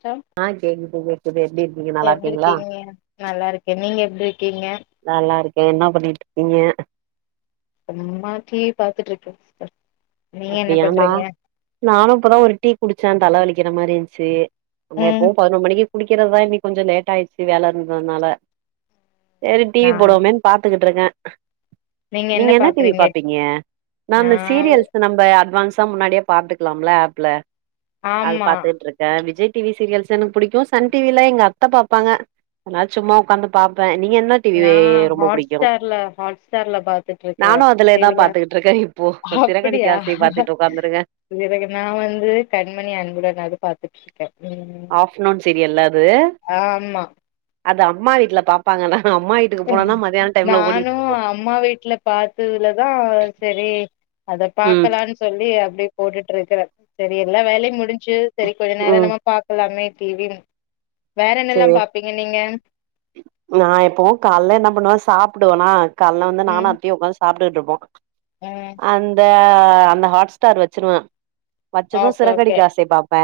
அப்றம் ஆ கேக்குது கேக்குது எப்டி இருக்கீங்க நல்லா எப்டி இருக்கீங்ளா இருக்கீங்க நல்லா இருக்கே நீங்க எப்டி இருக்கீங்க நல்லா இருக்கே என்ன பண்ணிட்டு இருக்கீங்க சும்மா டி வி பாத்துட்டு இருக்கே சிஸ்டர் நீங்க என்ன அப்படியா ந பண்றீங்க நானு இப்பதா ஒரு டீ குடிச்சேன் தலை வலிக்கிற மாரி இருந்ச்சு நம்ம ம் எப்பவு பதினொரு மணிக்கு குடிக்கிறதா இனிக் கொஞ்ச லேட் ஆயிச்சு வேல இருந்ததுனால சரி டி வி நான் போடுவோமேன்னு பாத்துட்டு இருக்கே நீங்க என்ன என்னா டி வி பாக்குறீங்க பாப்பீங்க நா இந்த சீரிஸ் நம்ப அட்வான்ஸா முன்னாடியே பாத்துக்கலாம்ல ஆப்ல அது ஆமா பாத்துட்டு இருக் க்க விஜய் டி வி சீரியல்ஸ் எனக்கு புடிக்கு சன் டி வி ல எங்க அத்த பாப்பாங்க நா சும்மா உக்காந்து பாப்பே நீ என் டி நா வி ரொம்ப ஹாட் புடிக்கு ஸ்டார்ல ஹாட் ஸ்டார்ல பாத்துட்டு இருக்கறே நானு அதுலயே தா டிவில பாத்துக்ட்டு இருக்கே போ சிறகடிக்க ஆசை பாத்துட்டு உக்காந்துருகே பிறகு நா வந்து கண்மணி அன்புடன் அது பாத்துட்டு இருக்கே ம் ஆஃப்னுன் சிரியல்ல அது ஆமா அது அம்மா வீட்ல பாப்பாங்கன்னா அம்மா வீட் டுக்கு போனனா மதியானம் டைம்ல நானு ஓடிட்டுக்கு அம்மா வீட்ல பாததுலதா செரி அத ம் பாக்கலானு சொல்லி அப்டே போட்டுட்டு இருக்குறே செரி எல்லா வேலையும் முடிஞ்சு செரி கொஞ்ச நேர ம் நம்ம பா க்குலாமே டி வி ன் வேற என்னல்லா சேரி பாப்பீங்க நீங்க நா எப்பவு கால்ல என்னா பண்ணுவே சாப்டுவேனா கால்ல வந்து ம் நானு அத்தியு உக்காந்து சாப்டுட்டு இருப்போ ம் அந்த அந்த ஹாட்ஸ்டார் வச்சிருவே வச்சது ஓகே ஓகே சிறகடிக்க ஆசை பாப்பே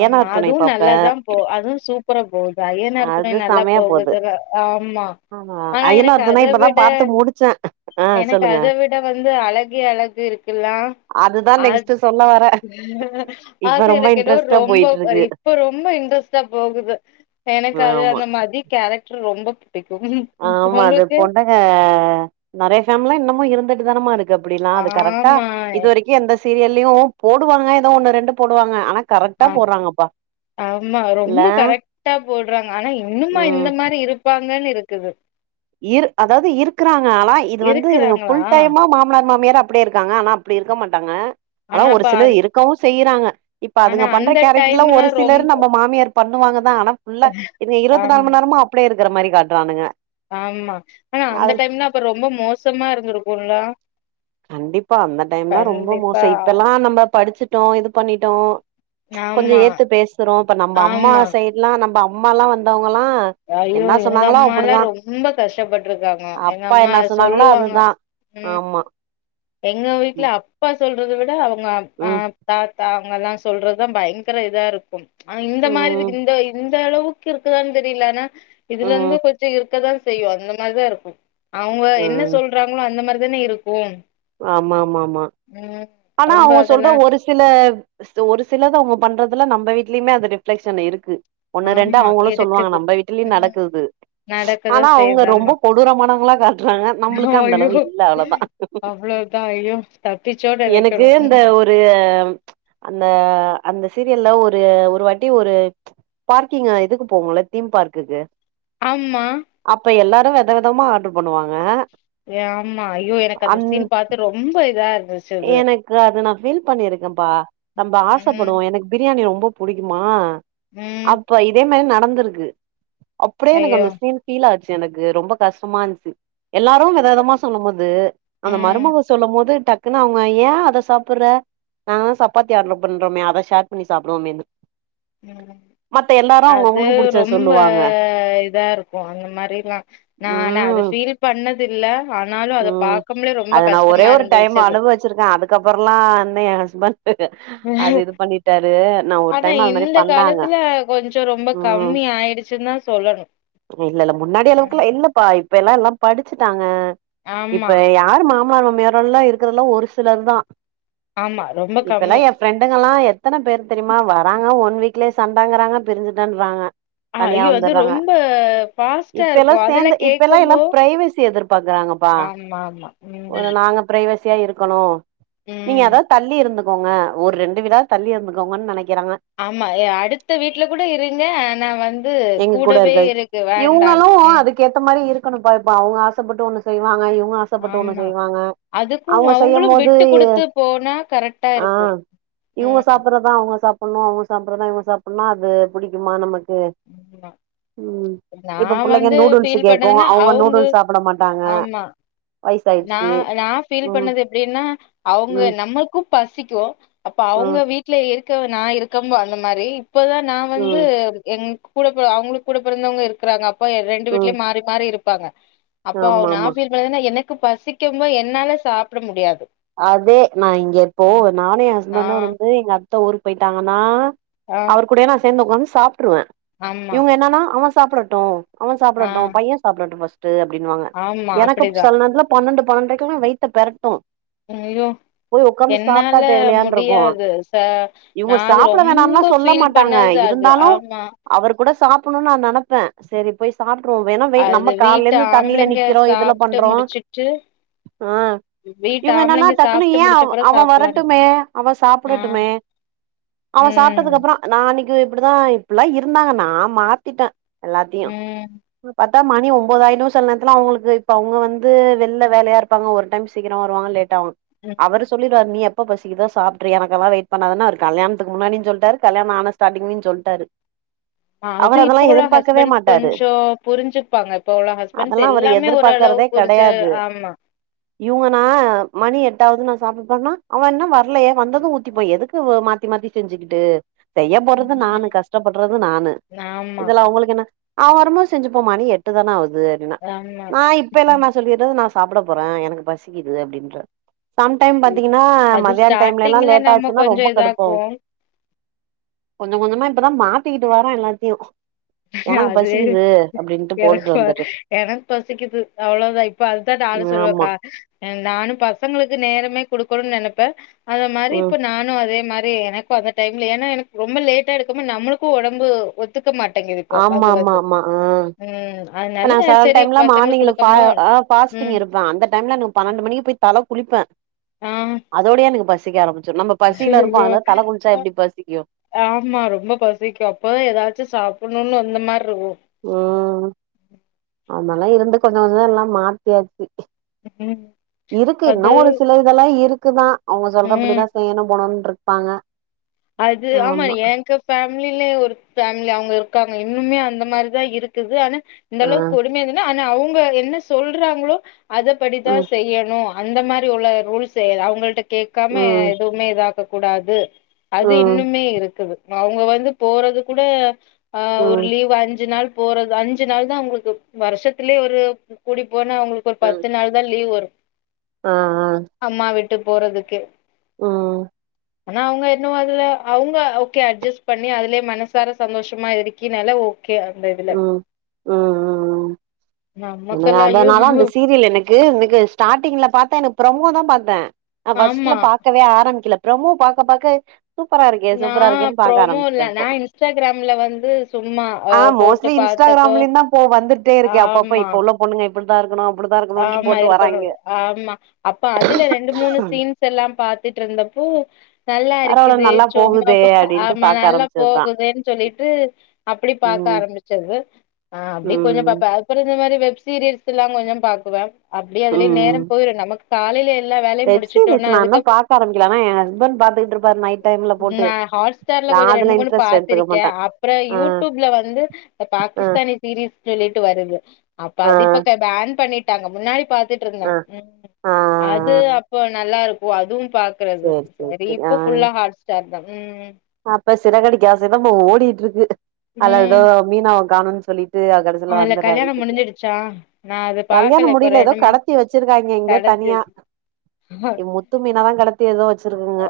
ஆமா துணை அதுவு பாப்பே நல்லாதா போ அதுவு சூப் ப்பரா போகுது ஐயனார் துணை அது நல்லா செமையா போது போகுதுல ஆமா ஆமா ஆனா எனக்கு அய்யனார் துணை அத இப்பதா விட பாத்து முடிச்சே ஆ எனக்கு சொல்லுங்க அத விட வந்து அழகே அழகு இருக் ல்லா அததா நெக்ஸ்ட் சொல்ல வரே இப்ப அது ரொம்ப எனக்கு ஏதோ இன்ட்ரெஸ்ட்டா ரொம்ப போயிட்டு இருக்கு புடிக் இப்ப ரொம்ப இன்ட்ரெஸ்ட்டா போகுது எனக்கு அது ஆமா அந்த மதி கேரக்ட்ர் ரொம்ப பிடிக்கும் உங்களுக்கு அ நறைய ஃபேம்லா இன்னமு இருந்துட்டு தானமா இருக்கு அப்டில்லா அது கரெக்டா ஆமா. இது வரைக் எந்த சீரியலயு போடுவாங்க ஏதோ ஒன்னு ரெண்டு போடுவாங்க ஆனா ஆ கரெக்டா போடுறாங்கப்பா ஆமா இல்ல ரொம்ப கரெக்டா போட்றாங்க ஆனா இன்னுமா ம் இந்த மாரி இருக் ப்பாங்கன் இருக்குது இர் அதாது இருக்கறாங்க ஆனா இது வந்து இதுங்க இருக்குறாங்களா? ஃபுல் டைமா மாமனார் மாமியார அப்டியே இருக்காங்க ஆனா அப்டி இருக்க மாட்டாங்க ஆனா ஒரு அப்ப சிலர் அந் இருக்கவு செய்றாங்க இப்ப ஆனா அதுங்க பண்ற அந்த கேரட்ர்ல ஒரு டைம்லாம் சிலர் ரொம்ப நம்ப மாமியார் பண்ணுவாங்க தா ஆனா ஃபுல்லா என்ன இருவத்தி நாலு ஆமா, மண்நேரமு அப்டே இருக்கற மாரி காட்றானுங்க ஆமா ஆனா அந்த அது டைம்னா அப்ப ரொம்ப மோசமா இருந்துருக்குல்ல கண்டிப்பா அந்த டைம்லா ரொம்ப மோசோ இப்பல்லா நம்ப படிச்சிட்டோ இது பண்ணிட்டோ கொஞ்ச ஆமா, ஏத்து பேசுறோ இப்ப நம்ப அம்மா ஆமா. சைட்ல்லா நம்ப அம்மாலா வந்தவங்கல்லா ஐயோ எங்க அம்மாலா ரொம்ப கஷ்டப்பட்ருக்காங்க எங்க அப்பா அம்மா என்ன சொன்னாங்களோ சொல்லுவாங்க அதுதா ம் ஆமா எங்க வீட்ல ம் அப்பா சொல்றத விட அவுங்க அ ம் தாத்தா அவங்கலா சொல்றதா பயங்கர இதா இருக்கும் ஆனா இந்த மாரி இதுக்கு ம் இந்த இந் இந்தளவுக்கு இருக்குதான் தெரில ஆனா இதுல இருந்து ம் கொஞ்சோ இருக்கதா செய்யு அந்த மாரிதா இருக்கு அவுங்க என்ன ம் சொல்றாங்களோ அந்த மாரி தானே இருக்கு ஆமா ஆமா ஆமா ஆமா ம் ஆனா ரொம்ப அவுங்க சொல்ற அதெல்லா ஒரு சி சில ஒரு சிலத அவுங்க பண்றதுல்ல நம்ப வீட்லியுமே அந்த ரிஃப்ளெக்ஷன் இருக்கு ஒன்னு ரெண்டு ஆமா அவங்களு சொல்லுவாங்க இருக்குது நம்ப வீட்டு்லியு ம் நடக்குது நடக்கதா ஆனா அவுங்க செய்யுது ரொம்ப ஆமா கொடூரமானவங்களா காட்டுறாங்க நம்புளுக்கு அந்தளவு இல்ல அவ்ளோதா அவ்ளோ தா ஐய்யோ தப்பிச்சோ எனக்கு இந்த ஒ ரு அந்த அந்த சீரியல்ல ஒரு ஒரு வாட்டி ஒரு பார்க்கிங்கா இதுக்கு போவுங்கள தீம் பார்க்குக்கு ஆம்மா அப்ப எல்லாரு வெத வெதமா ஆட்ரு பண்ணுவாங்க ஏ ஆமா ஐயோ எனக்கு அந்த அந் சீன் பாத்து ரொம்ப இதா இருந்துச் எனக்கு அது நா ஃபீல் பண்ணியிருக்கப்பா நம்ப ம், ஆசப்படுவோ எனக்கு பிரியாணி ரொம்ப புடிக்குமா ம். அப்ப இதே மாரி நடந்துருக்கு அப்டியே எனக்கு ஐயோ! அந்த சீன் ஃபீல் ஆச்சு எனக்கு ரொம்ப கஷ்டமா இருந்ச்சு எல்லாரு வெதவெதமா சொல்லும் போது அந்த ம், மருமவ சொல்லும் போது டக் குன்னு அவுங்க ஏன் அத சாப்புற நாங்க தா சப்பத்தி ஆட்ரு பண்ணறோமே அத ஷேர் பண்ணி சாப்டுவோமேனு ம் அது அவங்கவுங்களுக்கு புடிச்சத ரொம்ப சொல்லுவாங்க இதா இருக்கோ அந்த மாரிலா நானு அத ம் ஃபீல் பண்ணதில்ல ஆனாலு அத ம் பாக்கம்லே ரொம்ப கஷ்டமா இருந்துச்சு அது ச்சிருக்க அதுக்கப்றோலா இன்னு ஏன் ஹஸ்பண்ட் அது இது பண்ணிட்டாரு நா ஒரு ஆனா டைம் அது மாரி இந்த பண்ணாங்க காலத்துல ம் சின்னா சொல்லனு இல்லல்ல முன்னாடி அளவுக்குல்லா இல்லப்பா இப்ப எல்லா எல்லா படுச்சுட்டாங்க ஆமா, இப்ப யாரு மா மாரு மேரோல்லா இருக்குறல்லா ஒரு சிலர் தா ஆமா ரொம்ப இப்பெல்லா கம்மி எ ஃப்ரெண்டுங்கல்லா எத்தன பேர் தெரிமா வராங்க ஒன் வீக்லேயே சண்டங்றாங்க பிரிஞ்சுட்டன்றாங்க அ ஐயோ அது ரொம்ப ஃபாஸ்ட்டா இப்ப எல்லா இருக்கும். சேந்த அதெல்லாம் இப்ப எல்லா கேட்கம்போ எல்லா பிரைவசி எதிர்பாக்கறாங்கப்பா ஆமாமா. ம், ஒரு நாங்க பிரைவசியா இருக்கணு நீங்க ம். அதா தள்ளி இருந்து கோங்க ஒரு ரெண்டு வீடா தள்ளி இருந்துக்கோங்கன் நனைக்குறாங்க ஆமா ய அடுத்த வீட்ல கூட இருங்க ஆனா வந்து எங்க கூட கூடவே இருக்காது இருக்கு வண் டான் இவங்களு ம் அதுக்கேத்த மாரி இருக்கணு பா இப்ப அவங்க ஆசப்பட்டு ஒண்ணு செய்வாங்க இவங்க ஆச ஆசப்பட்டு ஒண்ணு ஆமா செய்வாங்க அதுக்கும் அவங்க செய்யு அவங்களும் போது விட்டு குடுத்து போனா கரெக்டா ஆ இருக்கும் இவங்க ம் சாப்புறதா அவங்க சாப்புட்ணு அவங்க சாப்புறதா இவங்க சாப்புனு அது புடிக்குமா நமக்கு ம் மா ம் நா இப்ப புள்ளைங்க வந்து நூடுல்ஸ் ஃபீல் கேக்கு பண்ணதுன்னா அவங்க அவுங்க நூடுல்ஸ் சாப்பிட மாட்டாங்க ஆம்மா நா வயசாயிடுச்சு நா ஃபீல் ம் பண்ணது எப்டின்னா அவங்க ம் நம்மளுக்கு பசிக்கு அப்ப அவங்க ம் வீட்ல இருக்க நா இருக்கம்போ அந்த மாரி இப்பதா நா வந்து ம் எங் கூட ப அவங்களுக்கு கூட பெறந்தவங்க இருக்குறாங்க அப்ப ரெண்டு ம் வீட்லயு மாறி மாறி இருப்பாங்க அப்போ ஆமா நா ஆமா ஃபீல் ல தான எனக்கு பசிக்க போ என்னால சாப்ட முடியாது அதே நா இங்க இப்போ ம் நானு எ ஆ ஹஸ்பண்டு வந்து எங்க அத்த ஊருக்கு போய்ட்டாங்கனா ஆ அவரு கூடயே நா சேந்து உக்காந்து சாப்ட்ருவ ஆமா இவங்க என்னன்னா அவ சாப்டட்டு அவ ஆ சாப்டட்டு பைய சாப்டட்டு ஃபஸ்ட்டு அப்டின்னுவங்க ஆமா எனக்கு அப்ப அப்டிதா செல நேத்துல பன்னெண்டு பன்னெண்ரைக்கலா வயித்த பெறட்டு ஐயயோ என்னால தேவலையான்ருக்கு முடியாது ச இவங்க நா அது சாப்ட வேணான்லா ரொம்ப ஃபீல் பண்ணது அது ஆமா அவரு கூட சாப்புன்ணுன் நா நெனப்பே சரி போய் சாப்ட்ருவோ வேணா வெ அது நம்ம கால்லே வீட்டு இருந்து தண்ணில ஆம்பளைங்க நிக்கிறோ இதுல சாப்ட்டு பண்றோ முடிச்சுட்டு ஆ வீட்டு இவுங்க என்னன்னா ஆம்பளைங்க டக்குனு சாப்ட்டு ஏ அவ் முடிச்சப்பறோ அவ சாப்லான்னு வரட்டுமே அவ ஆ சாப்டட்டுமே அவ சாப்ட்டதுக்கு ம் அப்புறோ நா அன்னிக்கு இப்டிதா இப்டில்லா இருந்தாங்க நா மாத்திட்ட எல்லாத்தையு ம் பத் விட்டா மணி ஒம்பதாய்டு சில நேரத்துல அவங்களுக்கு இப்ப அவங்க வந்து வெல்ல வேலையா இருப்பாங்க ஒரு டைம் சீக்கிரோ வருவாங்க லேட்டாவு ம் அவரு சொல்லிடுவாரு நீ எப்ப பசிக்கிதோ சாப்ட்ரு எனக்கெல்லா வெய்ட் பண்ணாதன்னு அவரு கல்யாணத்துக்கு முன்னாடியு சொல்டாரு கல்யாணோ ஆன ஸ்டாட்டிங்லயு சொல்ட்டாரு ஆ அது அவரு இப்ப அதெல்லா உள்ள எதிர்பாக்கவே ஹஸ்பண்ட்ஸ் மாட்டாரு கொஞ்சோ புரிஞ்சுப்பாங்க இப்போ உள்ள ஹஸ்பண்ட்ஸ் அதெல்லா அவரு எல்லாமே ஓரளவு புரிச்சு ஆம்மா இவுங்கனா மணி எட்டாவது நா சாப்புடனா அவ இன்னு வர்லயே வந்தது ஊத்திப்போ எதுக்கு மாத்தி மாத்தி செஞ்சிக்கிட்டு செய்ய போறது நானு ம் கஷ்டப்படுறது நானு ஆமா இதுல அவுங்களுக்கு என்ன அவ வரமோது செஞ்சுப்போ மணி எட்டு தான ஆவுது அப்டின்னா ஆமா நா இப்ப எல்லா என்ன சொல்லிறது நா சாப்ட போற எனக்கு பசிக்குது அப்டின்ற சம் டைம் ம். பாத்தீங்கன்னா அது மத்தியான டைம்லல்லா ஸ்டார்ட்டிங்ல நம்ம லேட்டாச்சுன்னா கொஞ்சோ ரொம்ப கடுப்பாவு இதாக்குவோ கொஞ்சோ கொஞ்சமா இப்பதா மாத்திக்கிட்டு வர எல்லாத்தையு எனக்கு அது பசிக்குது அப்டின்ட்டு எனக்கு போட்டுட்டு ப வந்துரு எனக் பசிக்குது அவ்ளோதா இப்போ அதுதா நானு ஆமா சொல்லுவக்கா நானு பசங்களுக்கு நேரமே குடுக்கணுனு நெனப்பே அத மாரி ம் இப்ப நானு அதே மாரி எனக் ப அந்த டைம்ல ஏன்னா எனக்கு ரொம்ப லேட்டா எடுக்கவு நம்மளுக்கு ஒடம்பு ஒத்துக்க மாட் தங்கிவெப்போ ஆமா வந்து ஆமா வந்து ஆமா ஆ ம் இப்ப அதுனால செரி பசங்கள்க் கொடுக்கம்மோ பாஸ்டிங் இருப்பா அந்த டைம்ல பன்னெண்டு மணிக்கு போய் தல குளிப்ப ஆ அதோடயே எனக்கு பசிக்க ஆரம்பிச்சிரு நம்ம பசில இருப்போ ஐயோ அதுல தல‌ குளிச்சா ஆ எப்டி பசிக்கு ஆமா ரொம்ப பசிக்கு அப்பதா ஏதாச்சு சாப்புட்னுன்னு அந்த மாரிருக்கு ம் நம்மலா இருந்து கொஞ்சொ கொஞ்சொ எல்லா மாத்தியாச்சு ம் இருக்கு அது இன்னொ ஒரு சில இதெல்லா இருக்குதா அவுங்க ம் சொல்றபடிதா செய்யணு போணுனு இருப்பாங்க அது ஆமா ஏங்க ஃபேமிலிலே ஒரு ஃபேமிலி அவுங்க இருக்காங்க இன்னுமே அந்த மாரிதா இருக்குது ஆனா இந்த ஆ அளவுக் கொடுமை என்னனா ஆனா அவுங்க என்ன சொல்றாங்ளோ அத படிதா ம் செய்யணு அந்த மாரி உள்ள ரூல்ஸ் அவுங்கள்ட்ட கேக்காம ம் எதுமே இதாக கூடாது அது ம் இன்னுமே இருக்குது அவுங்க வந்து போறது கூட ஆ ஒரு ம் லீவ் அஞ்சு நாள் போறது அஞ்சு நாள் தா அவுங்களுக் வருஷத்திலே ஒரு கூடி போனா அவுங்களுக் ஒரு ம் பத்து நாள் தா லீவு வரு ஆ ஆ அம்மா விட்டு போறதுக்கு ம் ஆனா அவுங்க ன்னு அதுல அவுங்க ஓகே அட்ஜஸ் பண்ணி அதுலே மனசார சந்தோஷமா இருக்கினால ஒ கே அந்தது ம் ம் ம் நமக்கெல்லா ஐயோ அந்தனால அந்த சீரியல் எனக் கு இன்னக்கு ஸ்டாட்டிங்ல பாத்த ப்ரமோ தா பார்த்த நா ஃபர்ஸ்ட்ல ஆமா பாக்கவே ஆரம்பிக்ல ப்ரமோ பாக்க பாக்க சூப்பரா இருக்கே நா சூப்பரா இருக்கேனு பாக்க ப்ரோமோ இல்ல ஆரம்பிச்சுட்டே இப்போ நா இன்ஸ்டாகிராம்ல வந்து சும்மா அ ஆ மோ போட்டு பாத்தப்போ இன்ஸ்டாகிராம்லயு தா ப்போ வந்துட்டே இருக்கே அப்பப்ப ஆமா இப்ப உள்ள பொண்ணுங்க இப்டிதா இருக்கணு அப்டிதா இருக் ஆமா இருக்கணு ஆமா அப்ப அதுல ரெண்டு மூணு சீன் ஸ் எல்லா பாத்துட்ருந்தப்போ நல்லா பரவால்ல இருக்குதே நல்லா சொம்மா போகுதே பொ அப்டின்ட்டு ஆமா பாக்க நல்லா ஆரம்பிச்சதுதா போகுதேனு சொல்லிட்டு அப்டி பாக்க ம் ஆரம்பிச் சது அப்டி கொஞ்சொ ம் பாப்பே அப்றொ இந்த மாரி வெப் சீரீயஸ்லா கொஞ்சொ பாக்குவே அப்டி அதுலே ம் நேரம் போயிரு நமக் காலைல எல்லா வேலையு வெப் சீரிஸ் முடுச்சுட்டோனா நா இன்னு அதுக்கப்பு பாக்க ஆரம்பிக்கல ஆனா எ ஹஸ்பண்ட் பாத்துக்கிட்டு இருப்பாரு நைட் டைம்ல போட்டு ஹாட்ஸ் ஸ்டார்ல நா கொஞ்சொ ரெண்டு அதுல மூனு இன்ட்ரெஸ்ட் எடுத்துக்க பாத்திருக்கே மாட்டே அப்றொ ஆ யூடூப்ல வந்து ஆ பாகிஸ்தானி சீரிஸ் சொல்லிட்டு வருது அப்ப ஆ அது இப்ப க பேன் பண்ணிட் டாங்க முன்னாடி பாத்துட்ருந்தே ஆ ம் ஆ அது அப்போ நல்லா இருக்கு அதுவு பாக் றது சேரி சேரி சரி சேரி ஆ இப்ப ஃபுல்லா ஹாட் ஸ்டார் தா ம் அப்ப சிறகடிக்க ஆசைதாப்ப ஓடிட்ருக்கு அதல எதோ ம் மீனாவ காணொன் சொல்லிட்டு கடசில அதுல வந்துறா கல்யாணோ வீட்டுக்கு முடிஞ்சிடுச்சா நா அது கல்யாணொ பாக்கல இப்ப முடியல எதோ ரெண்டு மூணு கடத்தி வச்சிருக்காங்கெ எங்யோ தனியா கடச்சிருச்சு முத்து [unintelligible] மீனதா கடத்தி ஏதோ வச்சிருக்குங்க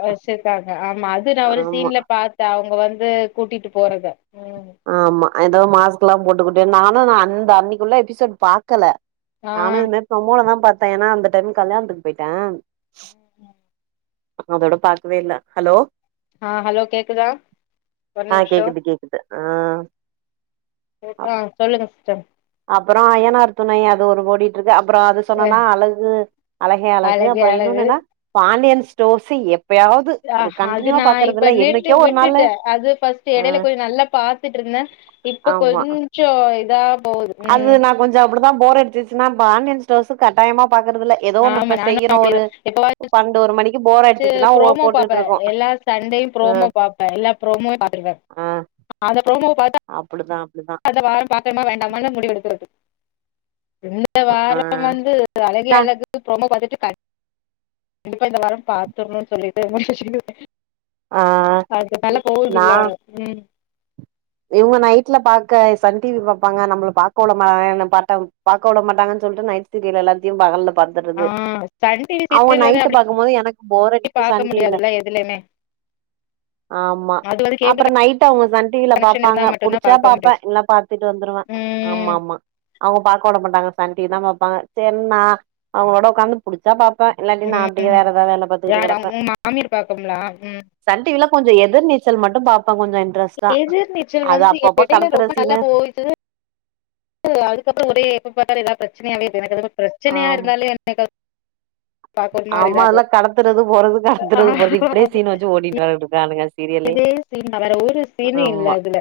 ஆமா அது நா ஒரு ஆமா சீன்ல பாத் இத அவங்க வந்து கூட்டிட்டு போறத ம் ஆமா ஏதோ மாஸ்க்லா போட்டுகுட்டு நானு நா அந்த அன்னைக்குள்ள எபிசோட் பாக்கல ஆ நானு இது மாறி பிரமோளதா பார்த்தே ஏன்னா அந்த டைம் கல்யாணத்துக்கு போயிட்டே ஆமா அப்றோ அதோட பாக்கவே இல்ல ஹலோ ஆ ஹலோ கேக்குதா ஒரு ஆ நிமிஷோ கேக்குது கேக்குது ஆ கேக்குதா சொல்லுங்க சிஸ்டர் அப்றோ அய்யனார் துணை அது ஒரு ஓடி ட்ருக்கு அப்றோ அது அ சொன்னனா அழகு அழகே அழகு அப்றோ இன்னொன்னு என்னா பாண்டியன் ஸ்டோர்ஸு எப்பயாவ்து ஆ அது நா இப்ப நிறுத்தி ஒரு நாளு விட்டுட்டே அது பர்ஸ்ட் இடையில ம் கொஞ்சோ நல்லா பாத்துட்ருந்தே இப்ப ஆமா கொஞ்சோ இதா போகுது அது ம் நா கொஞ்சோ அப்டிதா போர் அடிச்சுச்சின்னா பாண்டியன் ஸ்டோர்ஸு கட்டாயமா பாக்குறதில்ல எதோ ஒண்ணு ஆமா இப்ப நானு செய்யறோ ஒரு அப்டிதா எப்பவாச்சு பன்னண்டு ஒரு மணிக்கு போர் அடுச்சுச்சுன்னா போட்டுட்ருக்கோ சண்டே ப்ரோமோ பாப்ப எல்லா ப்ரோமோ பாத்துடுவ ஆ அந்த ப்ரோமோ பாத்தா அப்டிதா அப்டிதா அந்த வாரோ பாக்கலாமா வேண்டாமான்னு முடிவு எடுக்றது இந்த ஆ வாரோ வந்து அழகே தா அழகு ப்ரோமோ பார்த்துட்டு இருப்பே கண்டிப்பா இந்த வாரோ பாத்திர்ணு சொல்லிட்டு ஆ அது நல்லா போகுதுங்களா ம் இவங்க நைட்ல பாக்க சன் டிவி பாப்பாங்க நம்மள பாக்க ஒடாம என்ன பாட்டோ பாக்க உட மாட்டாங்கனு சொல்ட்டு நைட் சீரியல் எல்லாத்தையு பகல்ல பாத் ஆ சன் டிவி சீரியல் வந்து அப்டி பாக்கும்போது எனக்கு போர் [inaudible] அடிக்கு பாக்க சன் டிவில முடியாதுல்ல எதுலயுமே ஆமா அது வந்து கேபிள் அப்றோ நைட் அவங்க சன் டிவில பாப் கனெக்ஷன் இருந்தா பாங்க மட்டுந்தா புடிச்சா பாக்க பாப்பே முடியும் இல்ல பாத்துட்டு வந்துருவே ம் ஆமா ஆமா அவங்க பாக்க உட மாட்டாங்க சன் டிவி தா பாப்பாங்க சரி நா அவங்ளோட ஒக்காந்து புடிச்சா பாப்ப இல்லாட்டி நா அப்டியே ம் வேற ஏதாவது வேல பாத்துக்கிட்டு யார் கிடப்பே அவங்க உங்க மாமியார் பாக்குங்களா ம் சன் டிவில கொஞ்ச எதிர் நீச்சல் மட்டு பாப்பே கொஞ்சோ இன்ட்ரெஸ்ட்டா இது அது வந்து அப்பப்ப இடையில கடத்துற ரொம்ப நல்லா சீனு போய் ட்டு அதுக்கப்றோ ஒரே எப்பபாத்தாலு பிரச்சனையாவே இருக் எனக்கு என்னம்மோ பிரச்சனையா இருந்தாலே என்னை ஆமால்லா கடத்துறது போறது ஆ கடத்துறது போறது இப்படியே சீன் வச்சு ஓட்டிட்டு வரட்டு இருக்கானுங்க சீரியலே இதே சீன் வேற ஒரு சீனு இல்ல ஆமா அதுல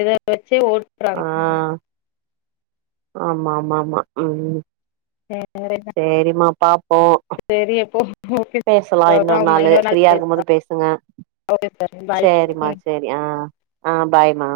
எத வச்சே ஓட்டுறாங்க ஆ ஆமா ஆமா ஆமா ம் ம் செரிமா பாார்போ சரி அப்போ ஓகே பேசலாம் இன்னொரு நாளு நாள் ஃப்ரீயா இருக்கும்போது பேசலாம் பேசுங்க ஓகே சார் பாய் அம்மா ம் சரி ஆ ஆ பாய்மா